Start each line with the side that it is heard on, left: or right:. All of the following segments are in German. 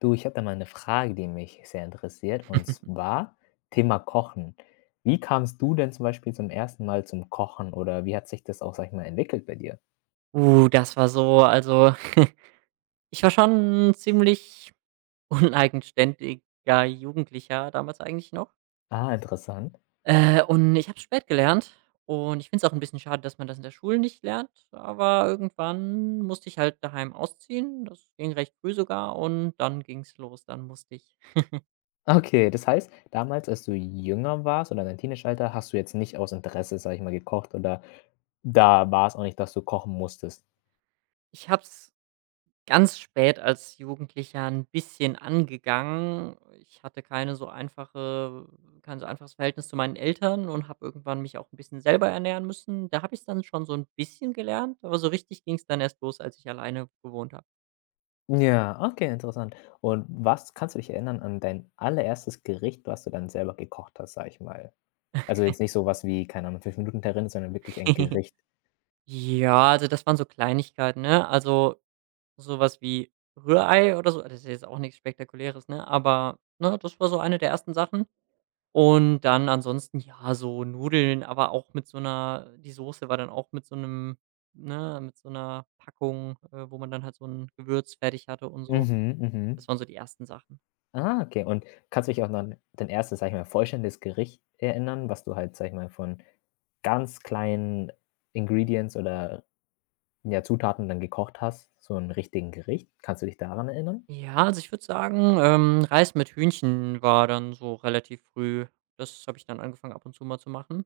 left: Du, ich habe da mal eine Frage, die mich sehr interessiert, und zwar Thema Kochen. Wie kamst du denn zum Beispiel zum ersten Mal zum Kochen oder wie hat sich das auch, sag ich mal, entwickelt bei dir?
right: Das war so also, ich war schon 'n ziemlich uneigenständiger Jugendlicher damals eigentlich noch.
left: Ah, interessant.
right: Und ich habe spät gelernt und ich finde es auch ein bisschen schade, dass man das in der Schule nicht lernt, aber irgendwann musste ich halt daheim ausziehen. Das ging recht früh sogar und dann ging's los. Dann musste ich
left: Okay, das heißt, damals, als du jünger warst oder dein Teenageralter, hast du jetzt nicht aus Interesse, sag ich mal, gekocht oder da war es auch nicht, dass du kochen musstest?
right: ich habe es ganz spät als Jugendlicher ein bisschen angegangen. Ich hatte kein so einfaches Verhältnis zu meinen Eltern und habe irgendwann mich auch ein bisschen selber ernähren müssen. Da habe ich's dann schon so ein bisschen gelernt, aber so richtig ging es dann erst los, als ich alleine gewohnt habe.
left: Ja, okay, interessant. Und was kannst du dich erinnern an dein allererstes Gericht, was du dann selber gekocht hast, sag ich mal? Also jetzt nicht so was wie, keine Ahnung, 5 Minuten Terrine, sondern wirklich ein Gericht.
right: Ja, also, das waren so Kleinigkeiten, ne? Also, sowas wie Rührei oder so, das ist jetzt auch nichts Spektakuläres, ne? Aber, ne, das war so eine der ersten Sachen. Und dann ansonsten, ja, so Nudeln, aber auch mit so einer die Soße war dann auch mit so einem ne, mit so einer Packung, wo man dann halt so ein Gewürz fertig hatte und so.
left: Mhm, mhm.
right: Das waren so die ersten Sachen.
left: Ah, okay. Und kannst du dich auch noch an dein erstes, sag ich mal, vollständiges Gericht erinnern, was du halt, sag ich mal, von ganz kleinen Ingredients oder, ja, Zutaten dann gekocht hast, so 'n richtigen Gericht? Kannst du dich daran erinnern?
right: Ja, also, ich würde sagen, Reis mit Hühnchen war dann so relativ früh. Das habe ich dann angefangen, ab und zu mal zu machen.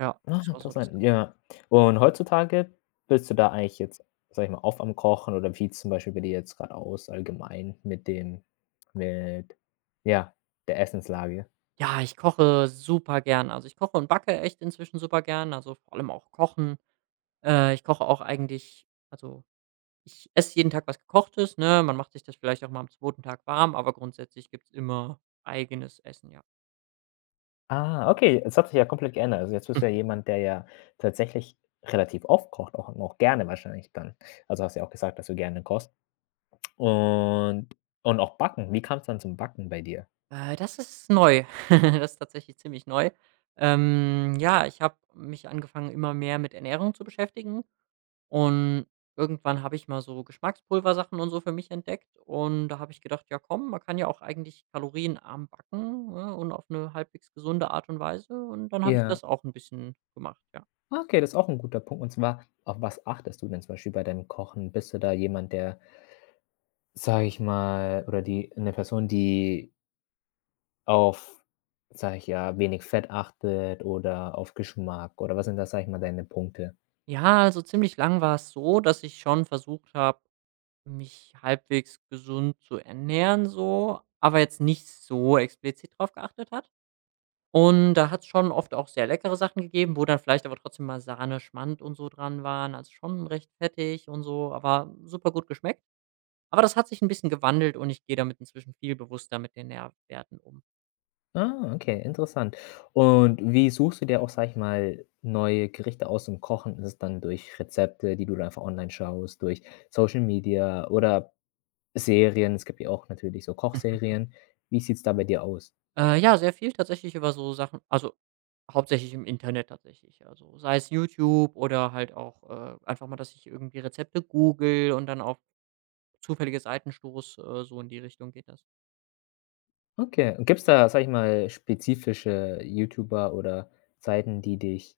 right: Ja,
left: Ah,
right: das war so das
left: interessant,
right: erste.
left: ja. Und heutzutage bist du da eigentlich jetzt, sag ich mal, oft am Kochen oder wie zum Beispiel bei dir jetzt grad aus allgemein mit, ja, der Essenslage?
right: Ja, ich koche super gern. Also, ich koche und backe echt inzwischen super gern, also, vor allem auch Kochen. Ich koche auch eigentlich. Also, ich esse jeden Tag was Gekochtes, ne? Man macht sich das vielleicht auch mal am zweiten Tag warm, aber grundsätzlich gibt's immer eigenes Essen, ja.
left: Ah, okay, es hat sich ja komplett geändert. Also, jetzt bist du ja jemand, der ja tatsächlich relativ oft kocht, auch und auch gerne wahrscheinlich dann. Also, hast ja auch gesagt, dass du gerne kochst und und auch backen. Wie kam's dann zum Backen bei dir?
right: Das ist neu. Das ist tatsächlich ziemlich neu. Ja, ich habe mich angefangen, immer mehr mit Ernährung zu beschäftigen und irgendwann habe ich mal so Geschmackspulversachen und so für mich entdeckt und da habe ich gedacht: „Ja komm, man kann ja auch eigentlich kalorienarm backen, ne, und auf eine halbwegs gesunde Art und Weise" und dann habe ich
left: Ja.
right: das auch ein bisschen gemacht, ja.
left: Ah, okay, das ist auch ein guter Punkt, und zwar, auf was achtest du denn zum Beispiel bei deinem Kochen? Bist du da jemand, der, sage ich mal, oder die eine Person, die auf, sage ich, ja, wenig Fett achtet oder auf Geschmack, oder was sind das, sage ich mal, deine Punkte?
right: Ja, also ziemlich lang war es so, dass ich schon versucht habe, mich halbwegs gesund zu ernähren so, aber jetzt nicht so explizit drauf geachtet hat. Und da hat es schon oft auch sehr leckere Sachen gegeben, wo dann vielleicht aber trotzdem mal Sahne, Schmand und so dran waren, also schon recht fettig und so, aber super gut geschmeckt. Aber das hat sich ein bisschen gewandelt und ich gehe damit inzwischen viel bewusster mit den Nährwerten um.
left: Ah, okay, interessant. Und wie suchst du dir auch, sage ich mal, neue Gerichte aus zum Kochen? Ist es dann durch Rezepte, die du dann einfach online schaust, durch Social Media oder Serien? Es gibt ja auch natürlich so Kochserien. Wie sieht's da bei dir aus?
right: Ja, sehr viel tatsächlich über so Sachen, also hauptsächlich im Internet tatsächlich. Also, sei es YouTube oder halt auch, einfach mal, dass ich irgendwie Rezepte google und dann auf zufällige Seiten stoße, so in die Richtung geht das.
left: Okay, und gibt's da, sage ich mal, spezifische YouTuber oder Seiten, die dich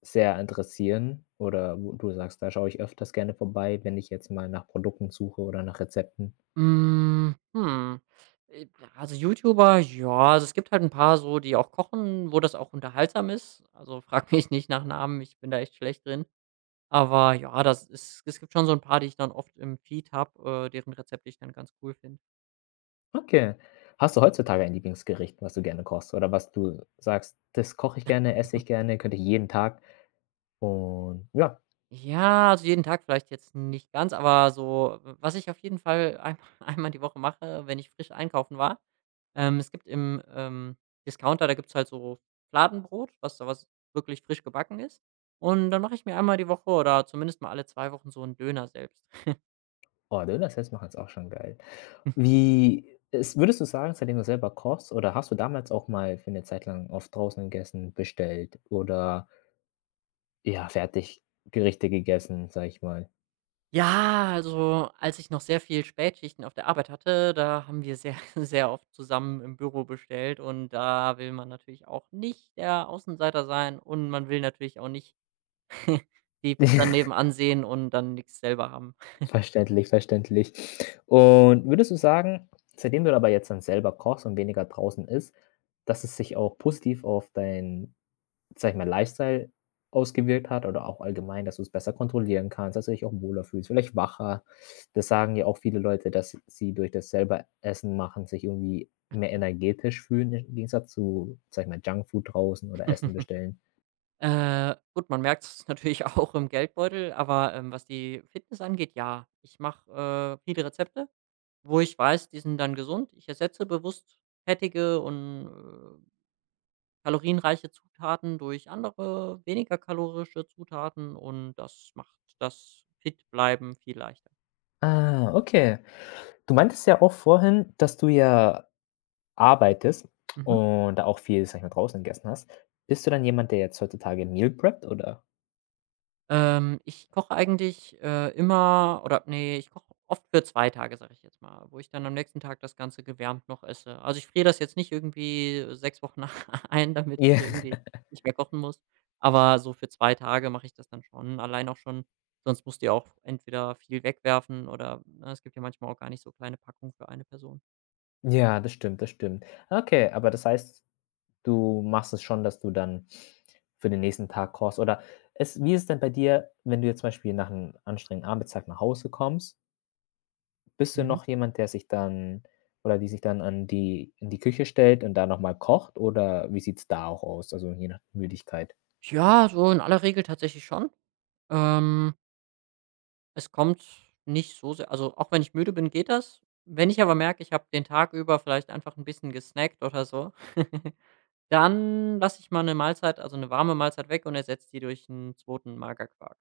left: sehr interessieren oder wo du sagst, da schaue ich öfters gerne vorbei, wenn ich jetzt mal nach Produkten suche oder nach Rezepten?
right: Hm, hm. Äh, also, YouTuber, ja, also, es gibt halt ein paar so, die auch kochen, wo das auch unterhaltsam ist. Also, frag mich nicht nach Namen, ich bin da echt schlecht drin. Aber ja, das ist es gibt schon so ein paar, die ich dann oft im Feed habe, deren Rezepte ich dann ganz cool finde.
left: Okay. Hast du heutzutage ein Lieblingsgericht, was du gerne kochst oder was du sagst: „Das koche ich gerne, esse ich gerne, könnte ich jeden Tag", und ja.
right: Ja, also jeden Tag vielleicht jetzt nicht ganz, aber so w was ich auf jeden Fall ein einmal die Woche mache, wenn ich frisch einkaufen war. Es gibt im, Discounter, da gibt's halt so Fladenbrot, was wirklich frisch gebacken ist. Und dann mache ich mir einmal die Woche oder zumindest mal alle 2 Wochen so einen Döner selbst.
left: Oh, Döner selbst machen ist auch schon geil. Wie es würdest du sagen, seitdem du selber kochst, oder hast du damals auch mal für eine Zeit lang oft draußen gegessen, bestellt oder, ja, Fertiggerichte gegessen, sage ich mal?
right: Ja, also als ich noch sehr viel Spätschichten auf der Arbeit hatte, da haben wir sehr, sehr oft zusammen im Büro bestellt und da will man natürlich auch nicht der Außenseiter sein und man will natürlich auch nicht die dann nebenan sehen und dann nichts selber haben.
left: Verständlich, verständlich. Und würdest du sagen, seitdem du aber jetzt dann selber kochst und weniger draußen isst, dass es sich auch positiv auf dein, sage ich mal, Lifestyle ausgewirkt hat, oder auch allgemein, dass du es besser kontrollieren kannst, dass du dich auch wohler fühlst, vielleicht wacher? Das sagen ja auch viele Leute, dass sie durch das selber Essen machen sich irgendwie mehr energetisch fühlen im Gegensatz zu, sage ich mal, Junkfood draußen oder Essen bestellen.
right: Gut, man merkt es natürlich auch im Geldbeutel, aber, was die Fitness angeht, ja. Ich mache, viele Rezepte, wo ich weiß, die sind dann gesund. Ich ersetze bewusst fettige und, kalorienreiche Zutaten durch andere, weniger kalorische Zutaten und das macht das Fitbleiben viel leichter.
left: Ah, okay. Du meintest ja auch vorhin, dass du ja arbeitest
right: Mhm.
left: und da auch viel, sage ich mal, draußen gegessen hast. Bist du dann jemand, der jetzt heutzutage Meal preppt, oder?
right: Ich koche eigentlich, immer, oder nee, ich koche oft für 2 Tage, sage ich jetzt mal, wo ich dann am nächsten Tag das Ganze gewärmt noch esse. Also, ich friere das jetzt nicht irgendwie, 6 Wochen ein, damit
left: Ja,
right: ich irgendwie nicht mehr kochen muss, aber so für 2 Tage mache ich das dann schon. Allein auch schon sonst musst du ja auch entweder viel wegwerfen oder, ne, es gibt ja manchmal auch gar nicht so kleine Packungen für eine Person.
left: ja, das stimmt, das stimmt. Okay, aber das heißt, du machst es schon, dass du dann für den nächsten Tag kochst, oder es wie ist es denn bei dir, wenn du jetzt zum Beispiel nach einem anstrengenden Arbeitstag nach Hause kommst? Bist du
right: Mhm.
left: noch jemand, der sich dann oder die sich dann an die in die Küche stellt und da noch mal kocht oder wie sieht's da auch aus, also je nach Müdigkeit?
right: Ja, so in aller Regel tatsächlich schon. Ähm Es kommt nicht so sehr. Also, auch wenn ich müde bin, geht das. Wenn ich aber merke, ich habe den Tag über vielleicht einfach ein bisschen gesnackt oder so, dann lasse ich mal eine Mahlzeit, also eine warme Mahlzeit, weg und ersetze die durch einen zweiten Magerquark.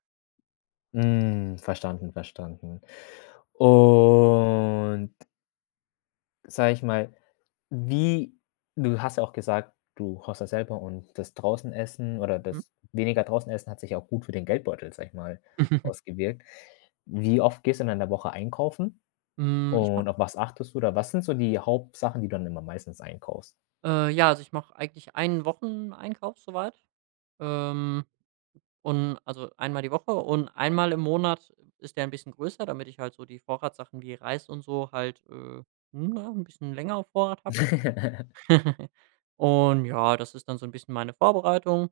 left: Hm, verstanden, verstanden. Und, sage ich mal, Wie du hast ja auch gesagt, du kochst das selber, und das draußen essen oder
right: Mhm.
left: das weniger draußen essen hat sich auch gut für den Geldbeutel, sage ich mal, ausgewirkt. Wie oft gehst du denn in der Woche einkaufen
right: Hm, ich
left: und
right: mache
left: auf was achtest du da? Was sind so die Hauptsachen, die du dann immer meistens einkaufst?
right: ja, also ich mache eigentlich einen Wocheneinkauf so weit, ähm, und also einmal die Woche und einmal im Monat ist der ein bisschen größer, damit ich halt so die Vorratssachen wie Reis und so halt, na, 'n bisschen länger auf Vorrat habe. Und ja, das ist dann so ein bisschen meine Vorbereitung.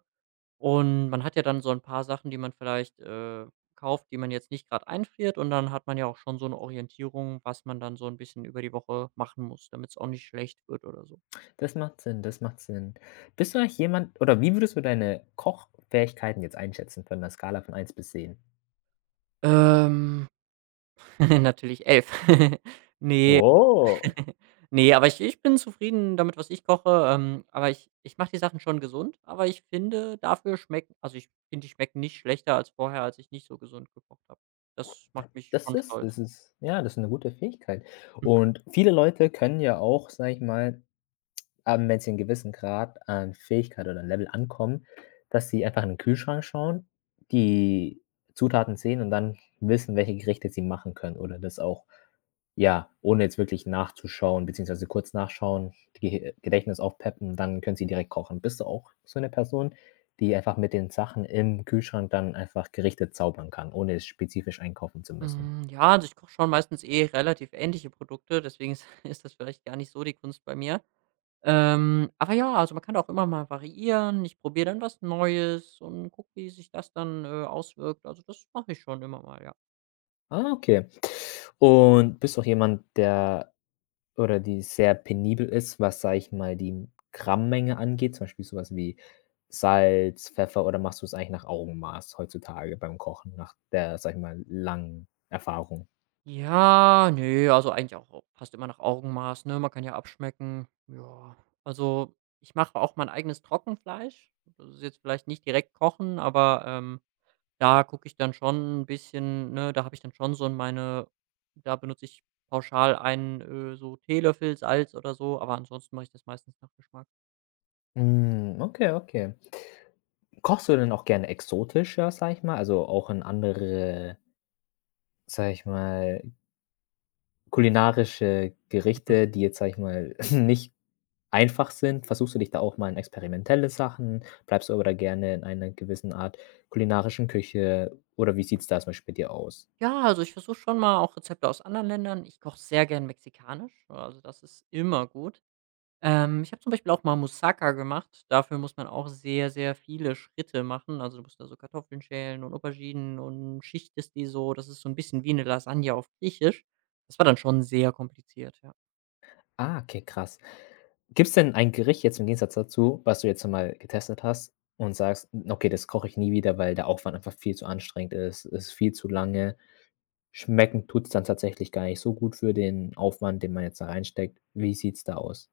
right: Und man hat ja dann so ein paar Sachen, die man vielleicht, kauft, die man jetzt nicht gerade einfriert. Und dann hat man ja auch schon so eine Orientierung, was man dann so ein bisschen über die Woche machen muss, damit es auch nicht schlecht wird oder so.
left: Das macht Sinn, das macht Sinn. Bist du eigentlich jemand oder wie würdest du deine Kochfähigkeiten jetzt einschätzen von 'ner Skala von eins bis zehn?
right: Ähm, Natürlich 11. Ne.
left: Oh.
right: Ne, aber ich bin zufrieden damit, was ich koche, aber ich mache die Sachen schon gesund, aber ich finde, ich finde, die schmecken nicht schlechter als vorher, als ich nicht so gesund gekocht habe. Das macht mich
left: Das
right: schon
left: ist
right: stolz.
left: das ist ja, das ist 'ne gute Fähigkeit. Und viele Leute können ja auch, sage ich mal, wenn sie 'n gewissen Grad an Fähigkeit oder Level ankommen, dass sie einfach in den Kühlschrank schauen, die Zutaten sehen und dann wissen, welche Gerichte sie machen können, oder das auch, ja, ohne jetzt wirklich nachzuschauen beziehungsweise kurz nachschauen, Ge Gedächtnis aufpeppen, dann können sie direkt kochen. Bist du auch so 'ne Person, die einfach mit den Sachen im Kühlschrank dann einfach Gerichte zaubern kann, ohne jetzt spezifisch einkaufen zu müssen?
right: Hm, ja, also, ich koche schon meistens eh relativ ähnliche Produkte, deswegen ist ist das vielleicht gar nicht so die Kunst bei mir. Aber ja, also, man kann auch immer mal variieren. Ich probiere dann was Neues und gucke, wie sich das dann, auswirkt. Also, das mache ich schon immer mal, ja.
left: Ah, okay. Und bist du auch jemand, der oder die sehr penibel ist, was, sage ich mal, die Grammenge angeht, zum Beispiel sowas wie Salz, Pfeffer, oder machst du es eigentlich nach Augenmaß heutzutage beim Kochen, nach der, sage ich mal, langen Erfahrung?
right: Ja, ne, also eigentlich auch fast immer nach Augenmaß, ne? Man kann ja abschmecken. Ja, also ich mache auch mein eigenes Trockenfleisch. Das ist jetzt vielleicht nicht direkt kochen, aber, da gucke ich dann schon ein bisschen, ne, da habe ich dann schon so in meine da benutze ich pauschal einen, so Teelöffel Salz oder so, aber ansonsten mache ich das meistens nach Geschmack.
left: Hm, okay, okay. Kochst du denn auch gerne exotischer, sage ich mal, also auch in andere, sage ich mal, kulinarische Gerichte, die jetzt, sage ich mal, nicht einfach sind? Versuchst du dich da auch mal in experimentelle Sachen? Bleibst du aber da gerne in einer gewissen Art kulinarischen Küche oder wie sieht's da zum Beispiel bei dir aus?
right: Ja, also ich versuche schon mal auch Rezepte aus anderen Ländern. Ich koche sehr gern mexikanisch, also das ist immer gut. Ich habe zum Beispiel auch mal Moussaka gemacht. Dafür muss man auch sehr, sehr viele Schritte machen. Also, du musst da so Kartoffeln schälen und Auberginen und schichtest die so. Das ist so ein bisschen wie eine Lasagne auf Griechisch. Das war dann schon sehr kompliziert, ja.
left: Ah, okay, krass. Gibt's denn ein Gericht jetzt im Gegensatz dazu, was du jetzt mal getestet hast und sagst: „Okay, das koche ich nie wieder, weil der Aufwand einfach viel zu anstrengend ist viel zu lange. Schmecken tut's dann tatsächlich gar nicht so gut für den Aufwand, den man jetzt da reinsteckt." Wie sieht's da aus?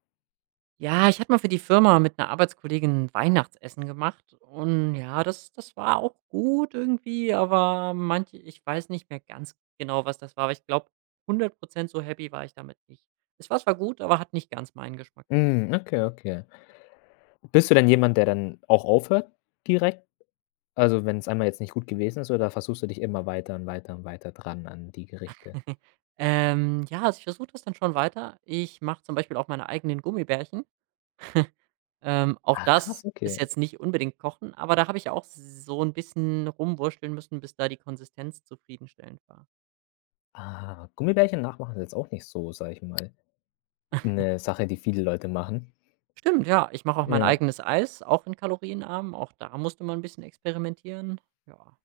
right: Ja, ich hatte mal für die Firma mit einer Arbeitskollegin 'n Weihnachtsessen gemacht und ja, das war auch gut irgendwie, aber, manche ich weiß nicht mehr ganz genau, was das war, aber ich glaube, 100% so happy war ich damit nicht. Es war zwar gut, aber hat nicht ganz meinen Geschmack.
left: Hm, okay, okay. Bist du denn jemand, der dann auch aufhört direkt? Also, wenn es einmal jetzt nicht gut gewesen ist, oder versuchst du dich immer weiter und weiter und weiter dran an die Gerichte?
right: Ja, also ich versuche das dann schon weiter. Ich mache zum Beispiel auch meine eigenen Gummibärchen. Auch
left: Ah, krass,
right: das ist
left: okay.
right: jetzt nicht unbedingt Kochen, aber da habe ich auch so ein bisschen rumwurschteln müssen, bis da die Konsistenz zufriedenstellend war.
left: Ah, Gummibärchen nachmachen ist jetzt auch nicht so, sage ich mal, 'ne Sache, die viele Leute machen.
right: Stimmt, ja, ich mache auch mein
left: Ja.
right: eigenes Eis, auch in kalorienarm. Auch da musste man ein bisschen experimentieren. Ja.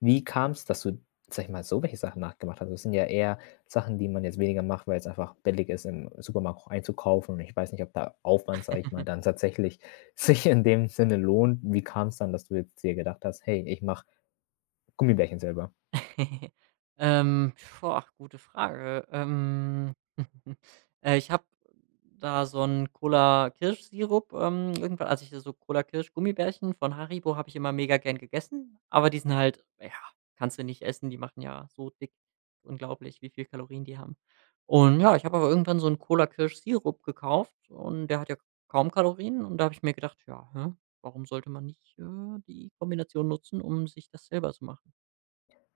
left: Wie kam's, dass du, sage ich mal, so welche Sachen nachgemacht hast? Das sind ja eher Sachen, die man jetzt weniger macht, weil's einfach billig ist, im Supermarkt auch einzukaufen, und ich weiß nicht, ob der Aufwand, sage ich mal, dann tatsächlich sich in dem Sinne lohnt. Wie kam's dann, dass du jetzt dir gedacht hast: „Hey, ich mache Gummibärchen selber?"
right: Ähm, Boah, gute Frage. Ich habe da so einen Cola-Kirschsirup, irgendwann als ich so Cola-Kirsch-Gummibärchen von Haribo habe ich immer mega gern gegessen, aber die sind halt, ja, kannst du nicht essen, die machen ja so dick. Unglaublich, wie viel Kalorien die haben. Und ja, ich habe aber irgendwann so einen Cola-Kirsch-Sirup gekauft und der hat ja kaum Kalorien und da habe ich mir gedacht: „Ja, hä, warum sollte man nicht, die Kombination nutzen, um sich das selber zu machen?"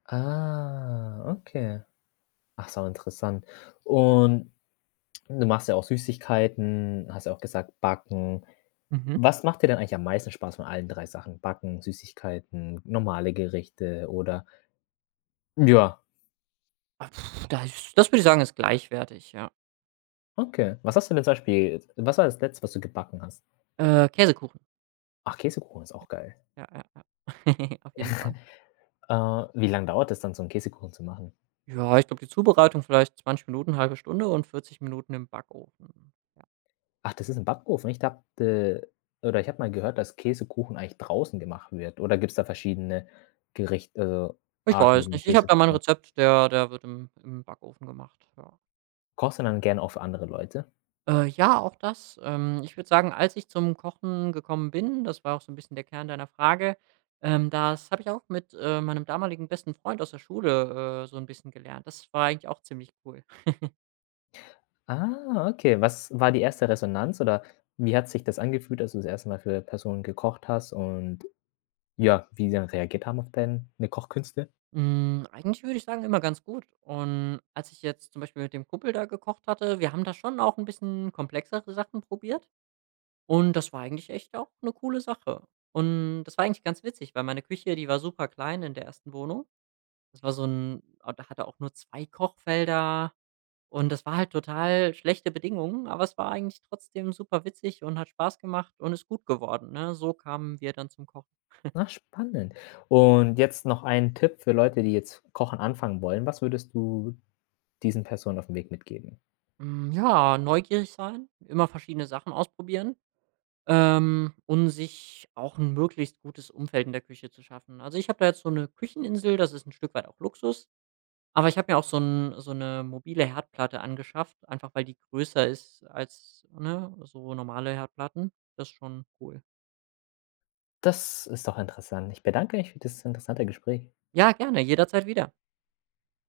left: Ah, okay. Ach so, interessant. Und du machst ja auch Süßigkeiten, hast ja auch gesagt, Backen.
right: Mhm.
left: Was macht dir denn eigentlich am meisten Spaß von allen 3 Sachen? Backen, Süßigkeiten, normale Gerichte oder ja,
right: Ah, pf, da ist das würde ich sagen, ist gleichwertig, ja.
left: okay. Was hast du denn zum Beispiel was war das Letzte, was du gebacken hast?
right: Käsekuchen.
left: Ach, Käsekuchen ist auch geil.
right: Ja, ja, ja. Auf jeden Fall.
left: Äh, wie lange dauert es dann, so einen Käsekuchen zu machen?
right: Ja, ich glaube, die Zubereitung vielleicht 20 Minuten, halbe Stunde und 40 Minuten im Backofen. Ja.
left: Ach, das ist ein Backofen? Ich dachte, oder ich habe mal gehört, dass Käsekuchen eigentlich draußen gemacht wird. Oder gibt es da verschiedene Gericht also,
right: Ich
left: Arten, wie
right: weiß
left: man
right: nicht. Ich habe da
left: Käsekuchen
right: mein
left: macht?
right: Rezept, der wird im Backofen gemacht, ja.
left: Kochst du dann gerne auch für andere Leute?
right: Ja, auch das. Ich würde sagen, als ich zum Kochen gekommen bin, das war auch so ein bisschen der Kern deiner Frage. Das habe ich auch mit, meinem damaligen besten Freund aus der Schule, so ein bisschen gelernt. Das war eigentlich auch ziemlich cool.
left: Ah, okay. Was war die erste Resonanz oder wie hat sich das angefühlt, als du das erste Mal für Personen gekocht hast und ja, wie sie dann reagiert haben auf deine Kochkünste?
right: Eigentlich würde ich sagen, immer ganz gut. Und als ich jetzt zum Beispiel mit dem Kumpel da gekocht hatte, wir haben da schon auch ein bisschen komplexere Sachen probiert und das war eigentlich echt auch eine coole Sache. Und das war eigentlich ganz witzig, weil meine Küche, die war super klein in der ersten Wohnung. Das war so ein, ah, Da hatte auch nur 2 Kochfelder und das war halt total schlechte Bedingungen, aber es war eigentlich trotzdem super witzig und hat Spaß gemacht und ist gut geworden, ne? So kamen wir dann zum Kochen.
left: Na spannend. Und jetzt noch ein Tipp für Leute, die jetzt Kochen anfangen wollen. Was würdest du diesen Personen auf dem Weg mitgeben?
right: Ja, neugierig sein, immer verschiedene Sachen ausprobieren. Und sich auch ein möglichst gutes Umfeld in der Küche zu schaffen. Also, ich habe da jetzt so eine Kücheninsel, das ist ein Stück weit auch Luxus, aber ich habe mir auch so eine mobile Herdplatte angeschafft, einfach weil die größer ist als, ne, so normale Herdplatten. Das ist schon cool.
left: Das ist doch interessant. Ich bedanke mich für das interessante Gespräch.
right: Ja, gerne, jederzeit wieder.